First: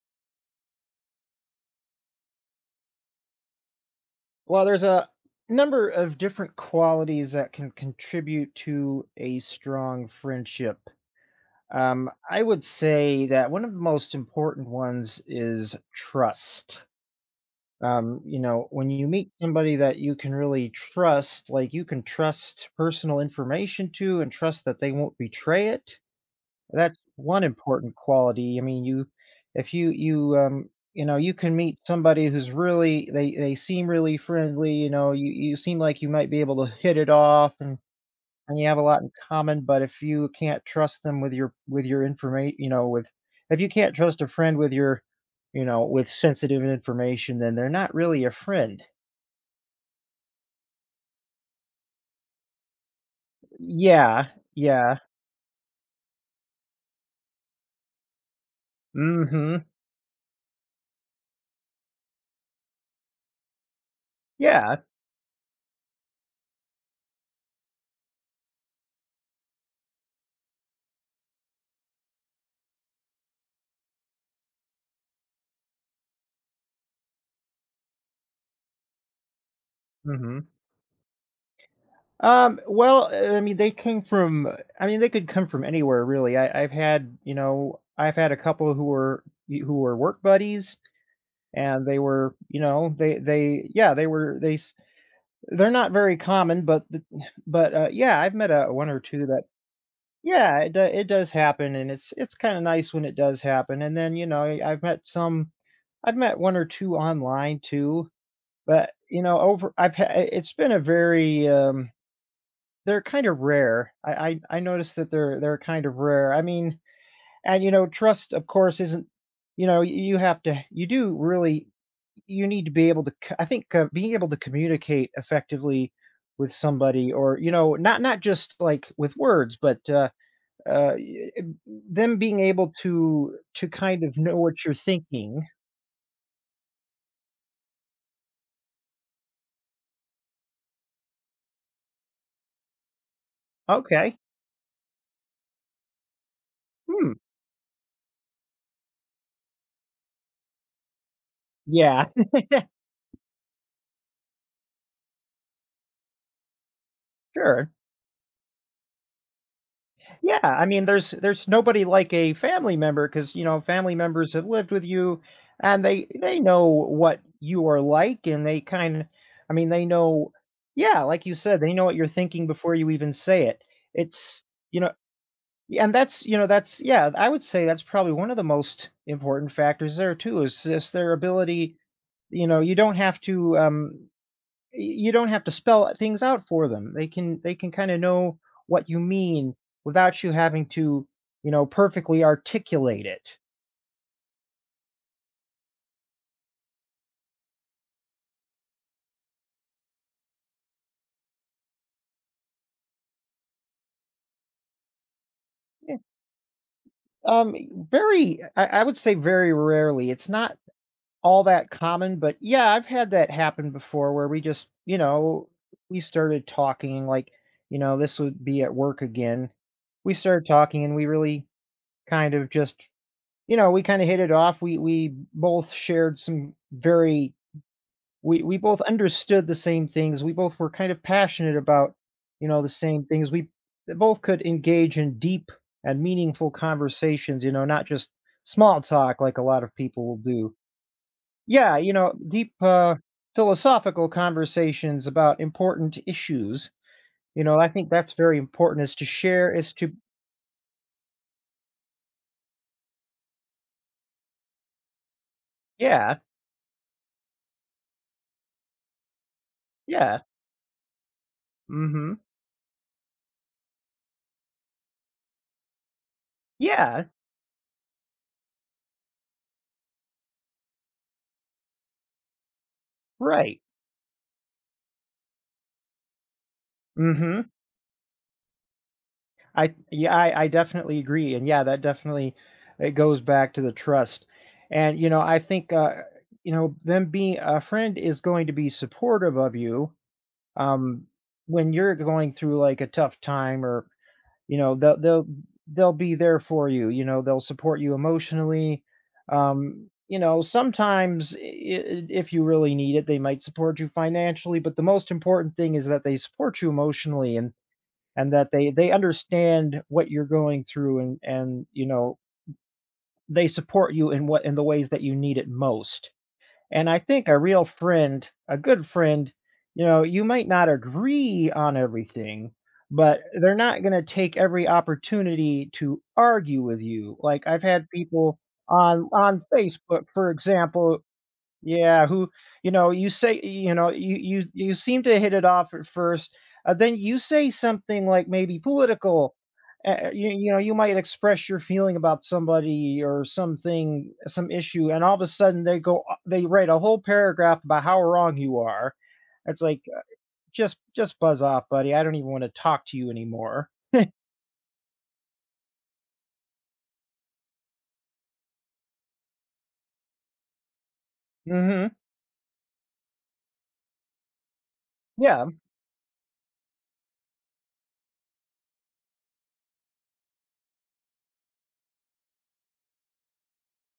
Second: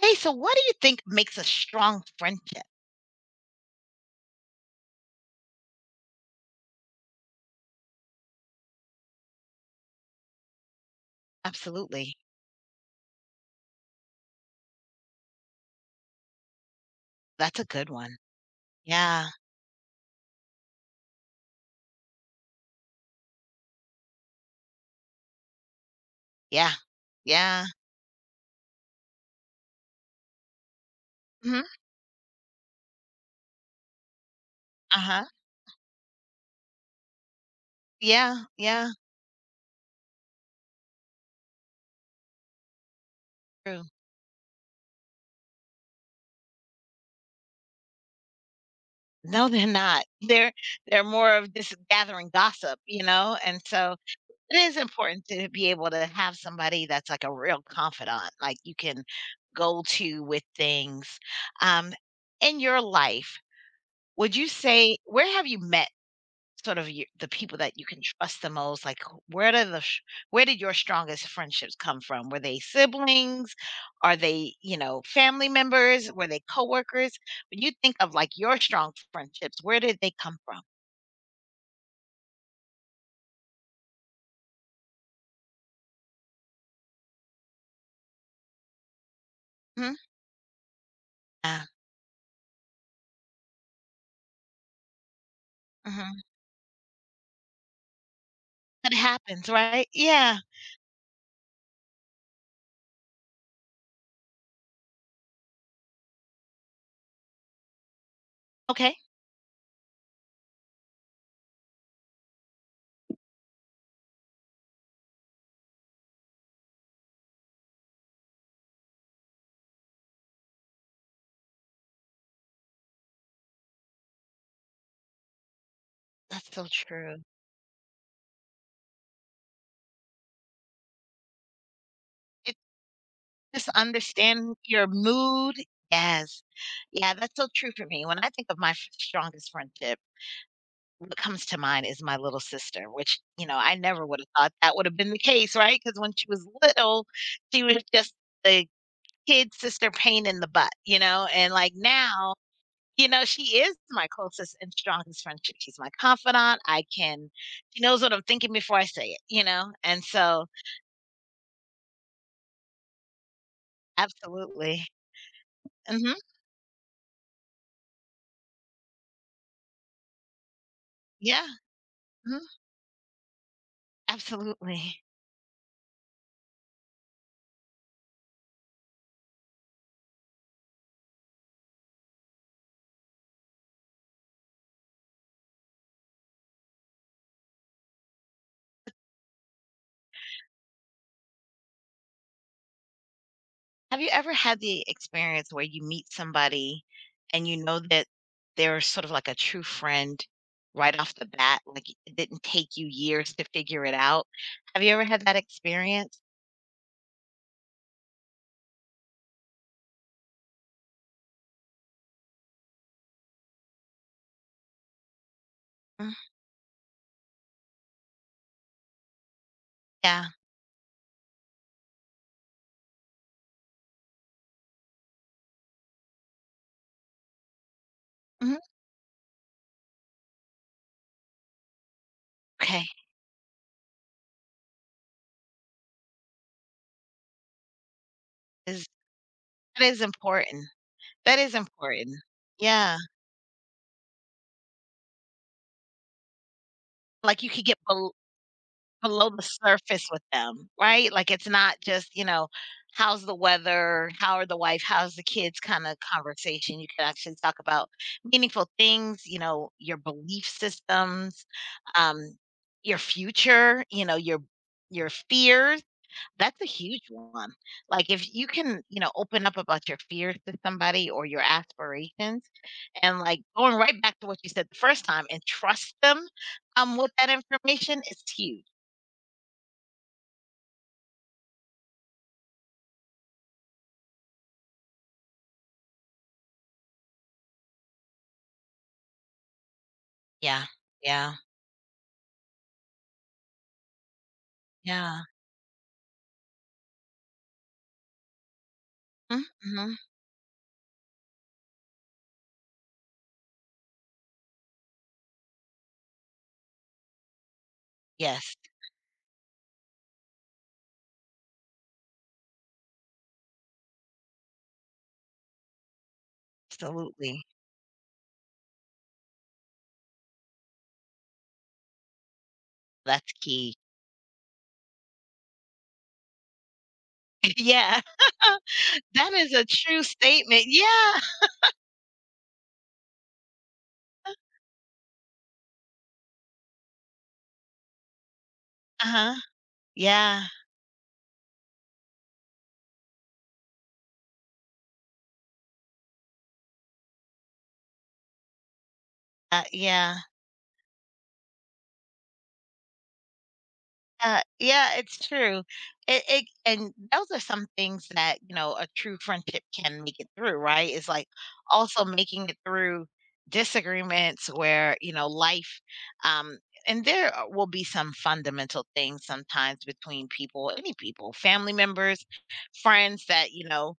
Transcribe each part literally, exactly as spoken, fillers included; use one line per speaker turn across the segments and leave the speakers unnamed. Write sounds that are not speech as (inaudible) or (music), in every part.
Hey, so what do you think makes a strong friendship?
Well, there's a number of different qualities that can contribute to a strong friendship. Um,
Absolutely.
I would say that one of the most important ones is trust.
That's a good one.
Um, you know, when you
Yeah.
meet somebody that you can really trust, like you can trust personal information to and trust that they won't betray it,
Yeah.
that's one
Yeah.
important quality. I mean, you if you you, um, you know, you can
Mhm.
meet somebody who's really, they they seem really friendly. you know,
Uh-huh.
you you seem like you might be able to hit it off, and
Yeah.
and you have a
Yeah.
lot in common, but if you can't trust them with your with your information, you know, with if you
True.
can't trust a friend with your, you know, with sensitive information, then they're not really a friend.
No, they're not. (laughs) They're they're more of just gathering gossip, you know? And so
Yeah,
it is
yeah.
important to be able to have somebody that's like a real confidant, like you can
Mhm.
go to with things. Um, in your life, would you
Yeah.
say where have you met sort of you the people that you can trust the most, like, wh- where do the sh where did your strongest friendships come from? Were they siblings? Are they, you know, family members? Were they coworkers? When you think of, like, your strong friendships, where did they come
Mhm.
from?
Um, well, uh, I mean, they came from, I mean, they could come from anywhere, really. I, I've had, you know, I've had a couple who were, who
Mhm.
were work buddies,
Yeah,
and they were, you know, they they yeah, they were they s- they're not
mhm.
very common, but, the- but uh, yeah, I've met a one
It
or two that,
happens, right? Yeah.
yeah, it do- it does happen, and it's it's kind of nice when it does happen. And then, you know, I- I've met some, I've met one or two online too. but
Okay.
you know, over I've had it's been a very um they're kind of rare. I I I noticed that they're they're kind of rare. I mean, and, you know, trust, of course, isn't, you know, you have to you do really you need to be able to c I think, uh, being able to communicate effectively
That's
with
so
somebody,
true.
or, you know, not not just, like, with words, but, uh, uh, y eh, them being
It
able to to
just
kind of know
understand
what you're
your
thinking.
mood. Yes. Yeah, that's so true for me. When I think of my f strongest friendship comes to mind is my little sister, which, you know, I never
Okay.
would have thought that would have been the case, right? Because when she was little,
Hmm.
she was just the kid sister pain in the butt, you know? And like
Yeah.
now,
(laughs)
you know, she is my closest and strongest friendship. She's my confidant. I can,
Sure.
she knows what I'm thinking before I say it, you know? And
Yeah,
so,
I mean, there's there's nobody like a family member, because, you know family members have lived
absolutely.
with you, and they
hmm
they know what you are like, and, they kind of, I mean, they know, yeah, like you
Yeah.
said, they know what you're
Mhm.
thinking before you even say it. It's you know,
Absolutely.
yeah, and that's, you know that's yeah, I would say that's probably one of the most important factors there too, is just their ability. You know, you don't have to, um you don't have to spell things out for them. They can they can kind of know what you mean without you having to, you know, perfectly articulate it.
Have you ever had the experience where you meet somebody and you know that they're sort of like a true friend right off the bat? Like it didn't take you years to figure it out. Have you ever had that
Yeah.
experience?
Um, Very, I, I would say, very rarely. It's not all that common, but yeah, I've had that happen before, where we just, you know, we
Mm.
started talking like, you know, this would be at work again. We
Yeah.
started talking, and we really kind of just, you know, we kind of hit it off. We we both shared some very we we
Mhm.
both understood the same things. We both were kind of passionate about, you know, the
Okay.
same things. We both could engage in deep and meaningful conversations, you know, not just small
Is
talk, like a lot of
that is
people will do.
important. That is
Yeah, you know,
important.
deep, uh,
Yeah.
philosophical conversations about important issues.
Like
You
you
know,
could
I
get
think that's
bel-
very important, is to
below the
share, is to,
surface with them, right? Like, it's not just, you know, how's the weather, how are the wife, how's the kids kind of
yeah,
conversation. You can actually talk about meaningful things, you know, your
yeah,
belief systems,
mm-hmm,
um, your future, you know, your your fears. That's a huge
yeah,
one. Like if you can, you know, open up about your fears to somebody or your aspirations and like
right,
going right back to what you said the first time and trust them um with that
mm-hmm.
information is huge.
I, yeah, I, I definitely agree. And yeah, that definitely, it goes back to the trust. And, you know, I think, uh, you know, them being a friend is going to be supportive of you,
Yeah,
um,
yeah,
when you're going through like a tough time, or, You know, they'll
yeah.
they'll they'll be there for you. You know, they'll support you emotionally.
Mm,
Um,
mhm.
you know, sometimes, I I if you really need it, they might support you financially, but the most important thing is that they support you emotionally, and and that
Yes,
they they understand what you're going through, and and, you know, they support you in what in the ways that you need it most. And I think a
absolutely.
real friend, a good friend, you know, you might not agree on everything, but
That's
they're
key.
not going to take every opportunity to argue with you. Like,
(laughs)
I've had
Yeah.
people
(laughs)
on
That
on
is a true
Facebook, for
statement. Yeah.
example, yeah, who, you know, you say you know, you you you seem to hit it off at first. Uh, then you say something like, maybe,
Uh-huh.
political. Uh, you
Yeah.
you know, you might express your feeling about somebody, or something, some issue, and all of a sudden they go uh, they write a whole paragraph about how wrong you are. It's
Uh,
like, uh,
yeah.
just just buzz off, buddy. I don't even want to talk to you anymore.
Uh, yeah, it's true. It, it and those are some things that you know a true friendship can make it through, right? It's like
Mhm.
also making it through disagreements where you know
Yeah.
life, um, and there are- will be some fundamental things sometimes between people, any people, family members, friends that you know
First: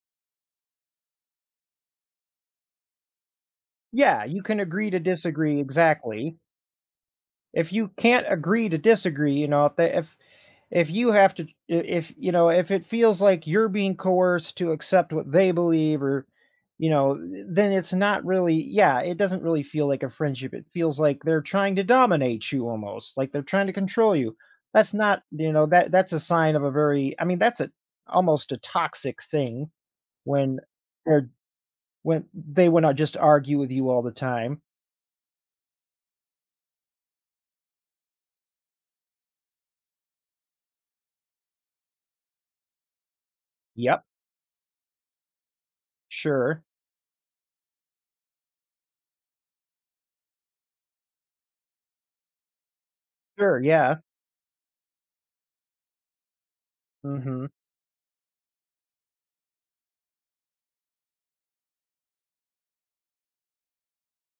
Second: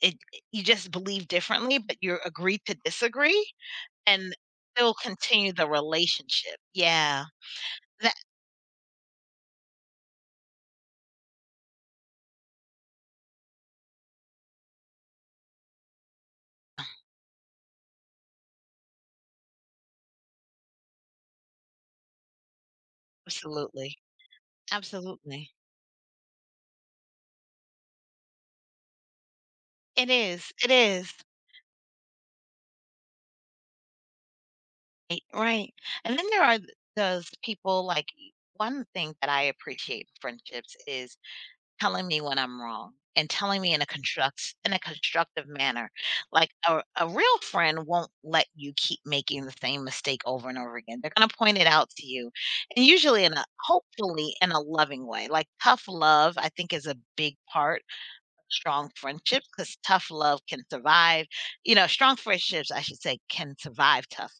it you just believe differently, but you agree to disagree
Yeah,
and
you can agree
still
to
continue
disagree,
the
exactly.
relationship. Yeah,
If you
that
can't agree to disagree, you know, if they, if if you have to, if you know if it feels like you're being coerced to accept what they believe, or, you know then it's not really. Yeah, it doesn't really feel like a friendship. It feels like they're trying to dominate you, almost like they're trying to
absolutely,
control you. That's not,
absolutely.
you know that that's a sign of a very, I mean, that's, a almost a toxic thing,
It is,
when
it is.
they're when they want to just argue with you all the time.
Right, right. And then there are th those people, like, y one thing that I appreciate in friendships is telling me when I'm wrong and telling me in a
Yep.
construct in a constructive manner. Like,
Sure.
a a real friend won't let you keep making the same mistake over and over again. They're gonna point it out to you, and usually in a
Sure. Yeah.
hopefully in a loving way. Like, tough love, I think, is a big
Hmm.
part strong friendships, because tough love can survive. You know, strong friendships, I should say, can survive tough.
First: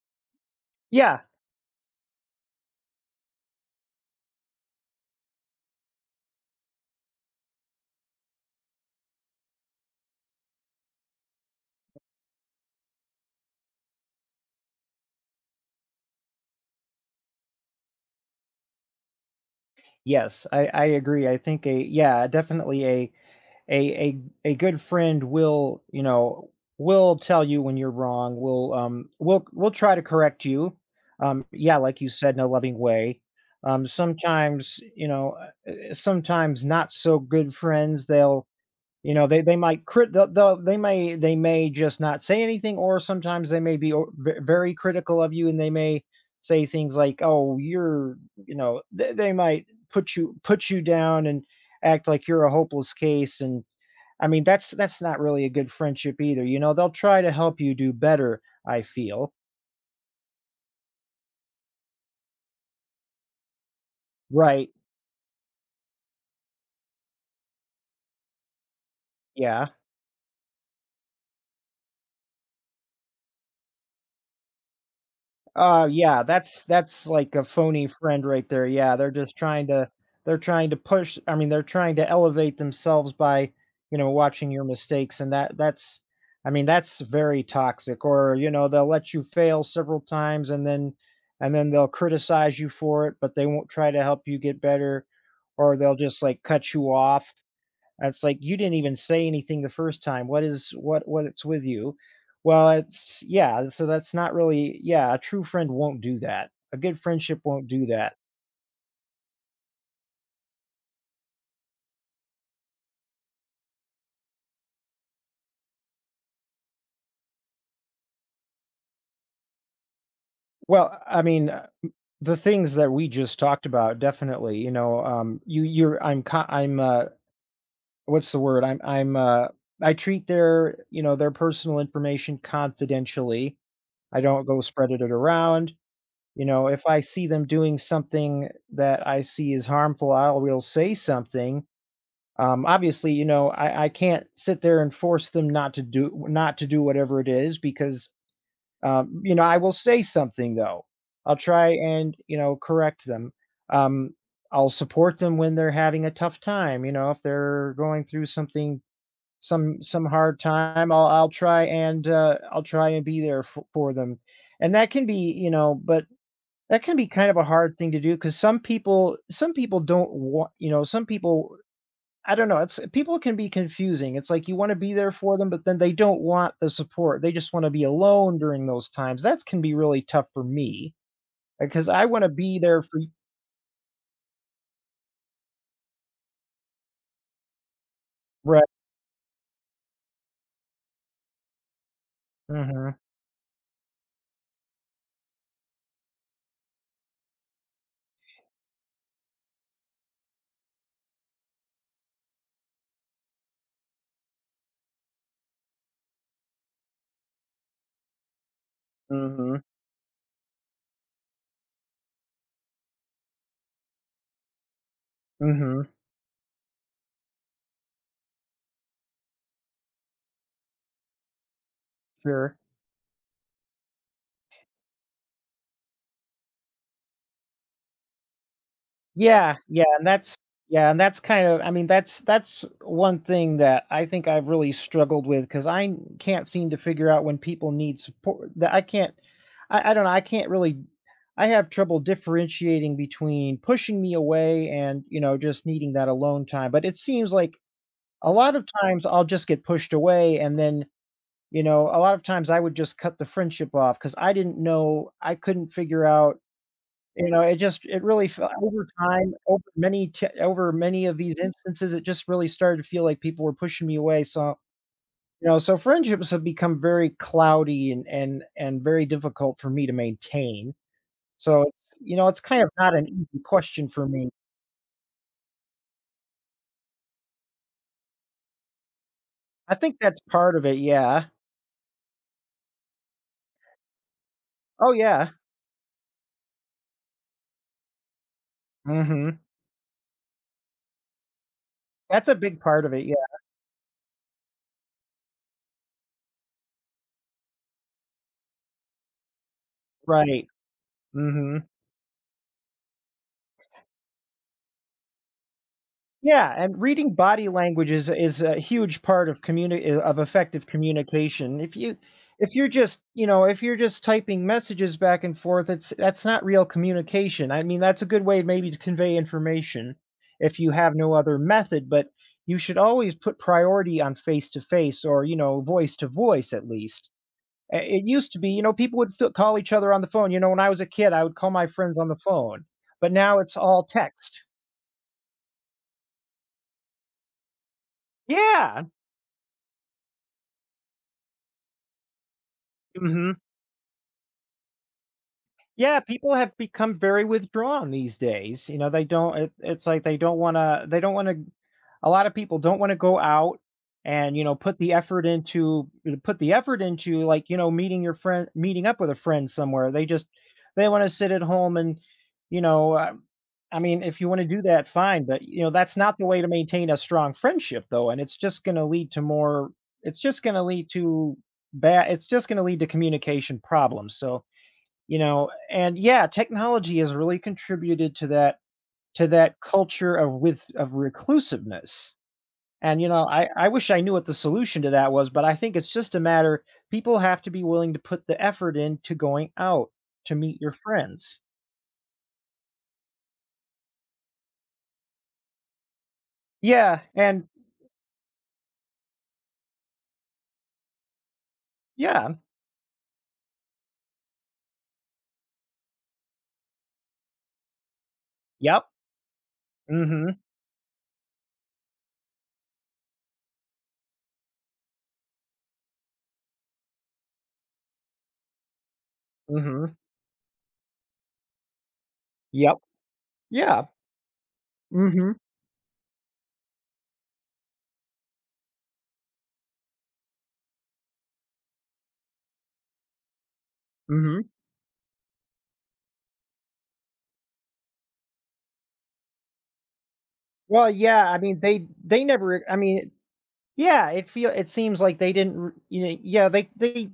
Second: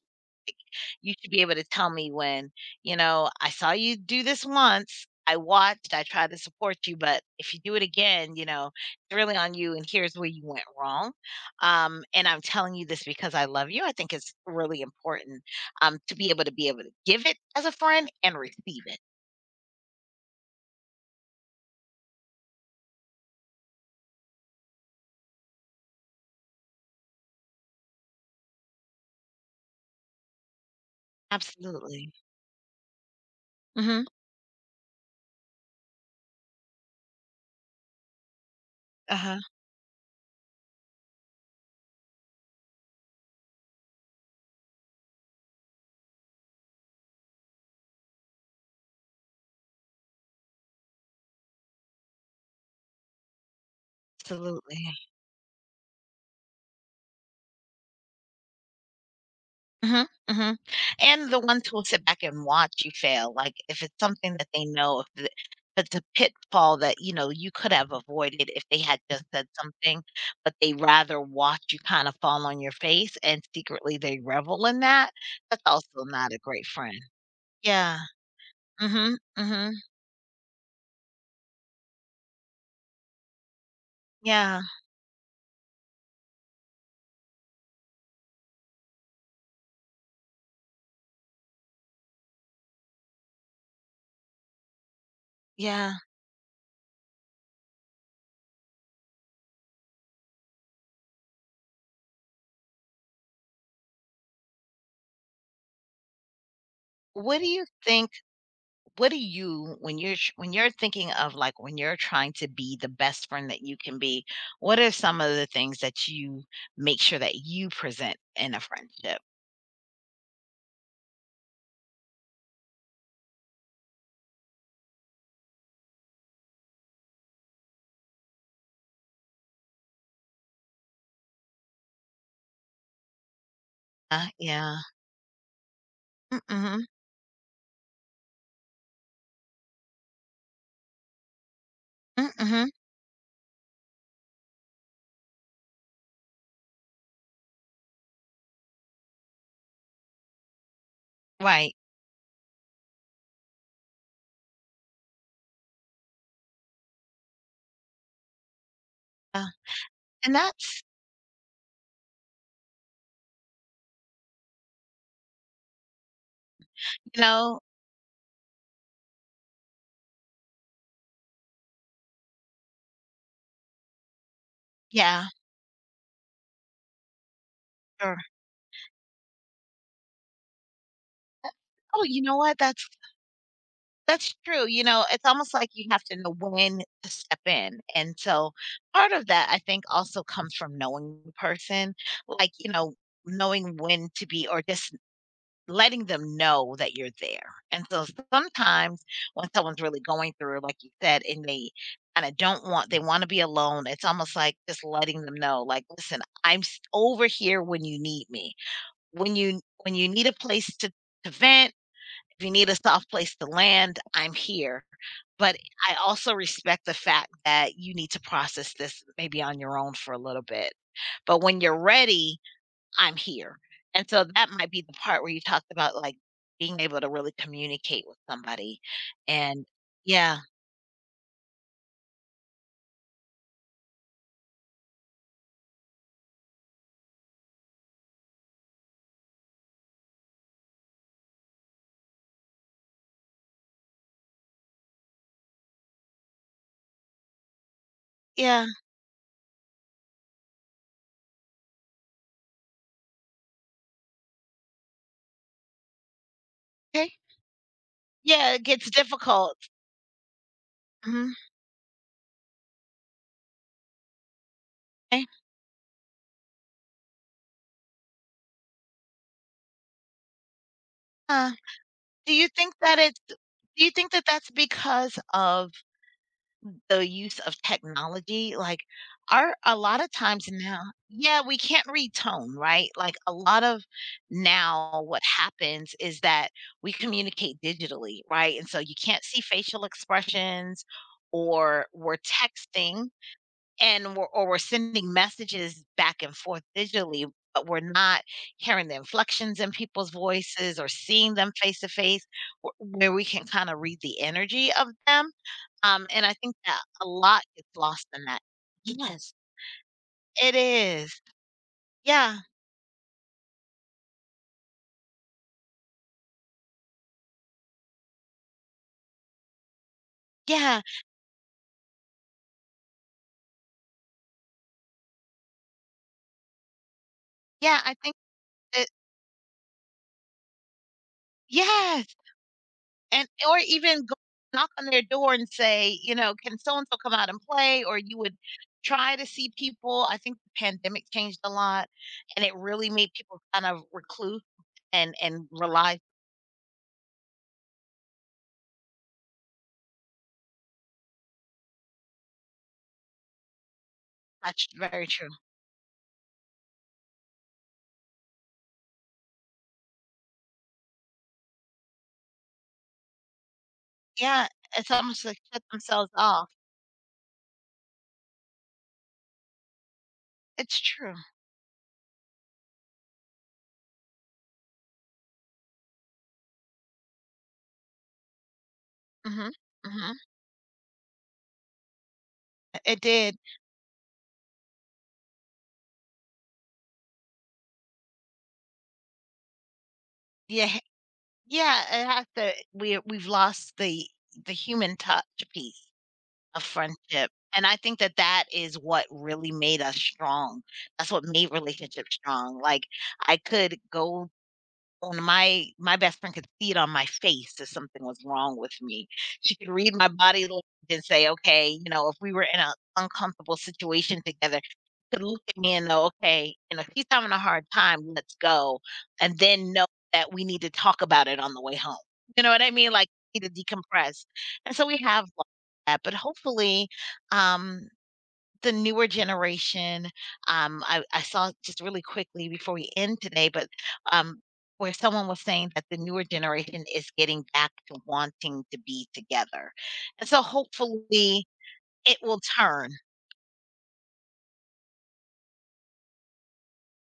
You
Yeah.
should be able to tell me when, you know, I saw you do this once. I watched, I tried to support you, but if you do it again, you know, it's really on you. And here's where you went wrong. Um, and I'm telling you this because I love you. I think it's really important um, to be able to be able to give it as a friend and receive it.
Yes, I I agree. I think a Yeah, definitely, a a a a good friend will, you know, will tell you when you're wrong, will, um will will try to correct you. Um yeah, like you
Absolutely.
said, in a loving way. Um
hmm
sometimes, you know, uh, uh, sometimes not so good friends, they'll
Uh
you know,
huh.
they they might crit they'll they'll they may they may just not say anything, or sometimes they may be, o ve very critical of you, and they may say things like, "Oh, you're—" you know, they they might put you put you down and act like you're a hopeless case, and, I mean, that's
Absolutely.
that's not really a good friendship either. You know, they'll try to help you do better, I feel.
Mhm, mhm, and the ones who'll sit back and watch you fail, like, if it's something that they
Right,
know, if it if it's a pitfall that, you know, you could have avoided if they had just said
yeah.
something, but they rather watch you kinda fall on your face and secretly they revel in that, that's
Uh,
also
yeah,
not a
that's
great friend.
that's like a phony
Yeah.
friend right there. Yeah, they're
Mhm,
just trying
mhm.
to they're trying to push. I mean, they're trying to elevate themselves by, you know, watching
Yeah,
your mistakes, and that that's— I mean, that's very toxic. Or, you know, they'll let you fail several times, and then and then they'll criticize you for it, but they won't try to help you get better, or
yeah.
they'll just, like, cut you off, and it's like, "You didn't even say anything the first time. What is what what's with you?" Well, it's Yeah, so that's not really. Yeah, a true friend won't do that. A good
What
friendship
do you
won't do that.
think what do you when you're tr- when you're thinking of like when you're trying to be the best friend that you can be what are some of the things that you make sure that you present in a friendship
Well, I mean, uh, m the things that we just talked about, definitely, you know, um, you you're I'm co I'm, uh what's the word? I'm I'm, uh I treat their, you know, their personal information confidentially. I
uh,
don't go
yeah
spreading it around. You know,
mm-hmm.
if I see them doing something that I see is harmful, I will say something. Um,
Mm-hmm.
obviously, you know, I, I can't sit there and force them, not to do not to do whatever it is, because, um, you know I will say something, though. I'll try,
Right.
and, you know correct them. Um, I'll support them when they're having a tough time. You know, if they're going through something,
uh,
some some
and
hard
that's
time, I'll I'll try and uh, I'll try and be there for, for them, and that can be you know, but that can be
you
kind of a
know
hard thing to do, because some people some people don't want, you know, some people I don't know, it's people can be confusing. It's like, you wanna be there
yeah
for them, but then they don't want the support. They just wanna be
sure.
alone during those times. That can be really tough for me, because
Oh,
I
you
wanna
know what,
be there
that's
for y—
that's true, you know, it's almost like you have to know when to step in. And so
Right.
part of that I think also comes from knowing the person, like you know,
Mhm.
knowing when to be or just letting them know that you're there. And so sometimes when someone's really going through, like you said, and they and I don't want they want to be alone. It's almost like just letting them know, like, listen, I'm s- over here when you need me. When you
Mhm.
when you need a place to, to vent, if you need a soft place to land, I'm here. But
Mhm.
I also respect the fact that you need to process this maybe on your own for a little bit. But when you're ready,
Sure.
I'm here. And so that might be the part where you talked about, like, being able to really communicate with somebody
Yeah,
and
yeah, and that's
yeah,
yeah, and that's kind of, I mean, that's that's one thing that I think I've really struggled with, because I n- can't seem to figure out when people need support. That I can't, I, I don't know, I can't really, I have trouble differentiating between pushing me away, and, you know just needing that alone time. But it seems like, a lot
yeah,
of times, I'll just get pushed away, and then, you know a lot of times, I would just cut the friendship off, because I didn't know I couldn't figure out.
okay.
You know, it just it really felt,
Yeah, it
over
gets
time,
difficult.
over many t over many of
Mhm,
these instances, it just really started to feel like people were pushing me away, so,
'kay.
you know, so friendships have become very cloudy, and and and very difficult for me to maintain.
Huh.
So it's you know,
Do
it's
you
kind of
think
not
that
an
it's do
easy question
you
for
think that
me.
that's because of the use of technology, like, are
I
a
think
lot of
that's
times
part of it,
now
yeah.
yeah, we can't read tone, right? Like, a lot of
Oh,
now what
yeah.
happens is that we communicate digitally, right? And so you can't
Mhm.
see facial expressions or we're
That's a big part of it,
texting
yeah,
and we're or we're sending messages back and forth digitally, but we're not hearing the inflections in people's
right.
voices or seeing them
Mhm.
face to face wh where we can kinda read the energy of them. Um, and I
Yeah,
think that
and
a
reading
lot
body
gets
language
lost
is
in that.
is a huge part
Yes,
of communi uh, of
it
effective
is.
communication. If you
Yeah,
if you're just, you know, if you're just typing messages back and forth, it's that's not real communication. I mean, that's a good way, maybe, to convey information if you
yeah,
have no other method, but you should always put priority on face to face, or, you know, voice to voice, at least. Uh,
yeah, I
It
think
used to be, you know,
that
people would fi- call each other on the phone. You know, when I was a kid, I would call my friends
yes,
on the phone, but
and
now it's
or
all
even go
text.
knock on their door and say, you know, "Can so and so come out and play?" Or you would
Yeah.
try to see people. I think the pandemic changed a lot, and it really made
Hmm.
people kind of recluse and and rely.
Yeah, people have become very withdrawn these days. You know, they don't it, it's like they don't want to they don't want to a lot of people don't want to go out, and, you know
That's
put the
very
effort
true.
into put the effort into, like, you know meeting your friend meeting up with a friend somewhere. They just, they want to sit at home, and, you know uh, I mean, if you want to
Yeah,
do that,
it's almost
fine,
like
but,
shut
you know that's
themselves
not the way to
off.
maintain a strong friendship, though. And it's just going to lead to more it's just going to
It's
lead
true.
to bad it's just going to lead to communication problems. So, you know, and yeah, technology has really contributed to that, to
Mhm,
that culture,
mhm.
of with of reclusiveness.
It
And, you know,
did.
I I wish I knew what the solution to that was, but I think it's just a matter. People have to be willing to put the effort into going out to meet
Yeah.
your friends.
Yeah, it has to we we've lost the the human touch piece of
Yeah,
friendship,
and
and I think that that is what really made us strong. That's what made relationships
yeah.
strong. Like, I could go and my my best friend could see it on my face that something was wrong with
Yep.
me. She could read
mm
my
Mhm.
body language and say, "Okay," you know, if we were in an uncomfortable situation together, she could look at me and know, "Okay, you know, if he's having a hard time, let's go." And
mm
then know
Mhm.
that we need to talk about it on the way home. You know what I
Yep.
mean? Like, need to
Yeah.
decompress. And so we
mm
have
Mhm.
like that, but hopefully, um, the newer generation, um, I, I saw just really quickly before we end today, but
mm
um,
Mhm.
where someone was saying that the newer generation is getting back to wanting to be together. And so
Well, yeah, I
hopefully
mean, they
it
they
will
never I
turn.
mean, yeah, it feel it seems like they didn't, r- you know, yeah, they they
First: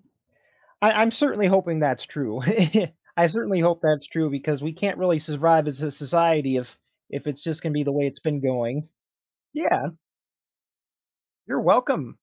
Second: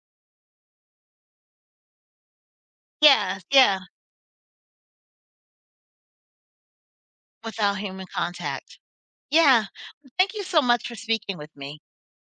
I I'm certainly hoping that's true. (laughs) I
Yeah,
certainly
yeah,
hope that's true, because we can't really survive as a society if if it's just gonna
without
be the
human
way it's been
contact.
going.
Yeah.
Yeah,
Thank you so much for speaking with
you're
me.
welcome.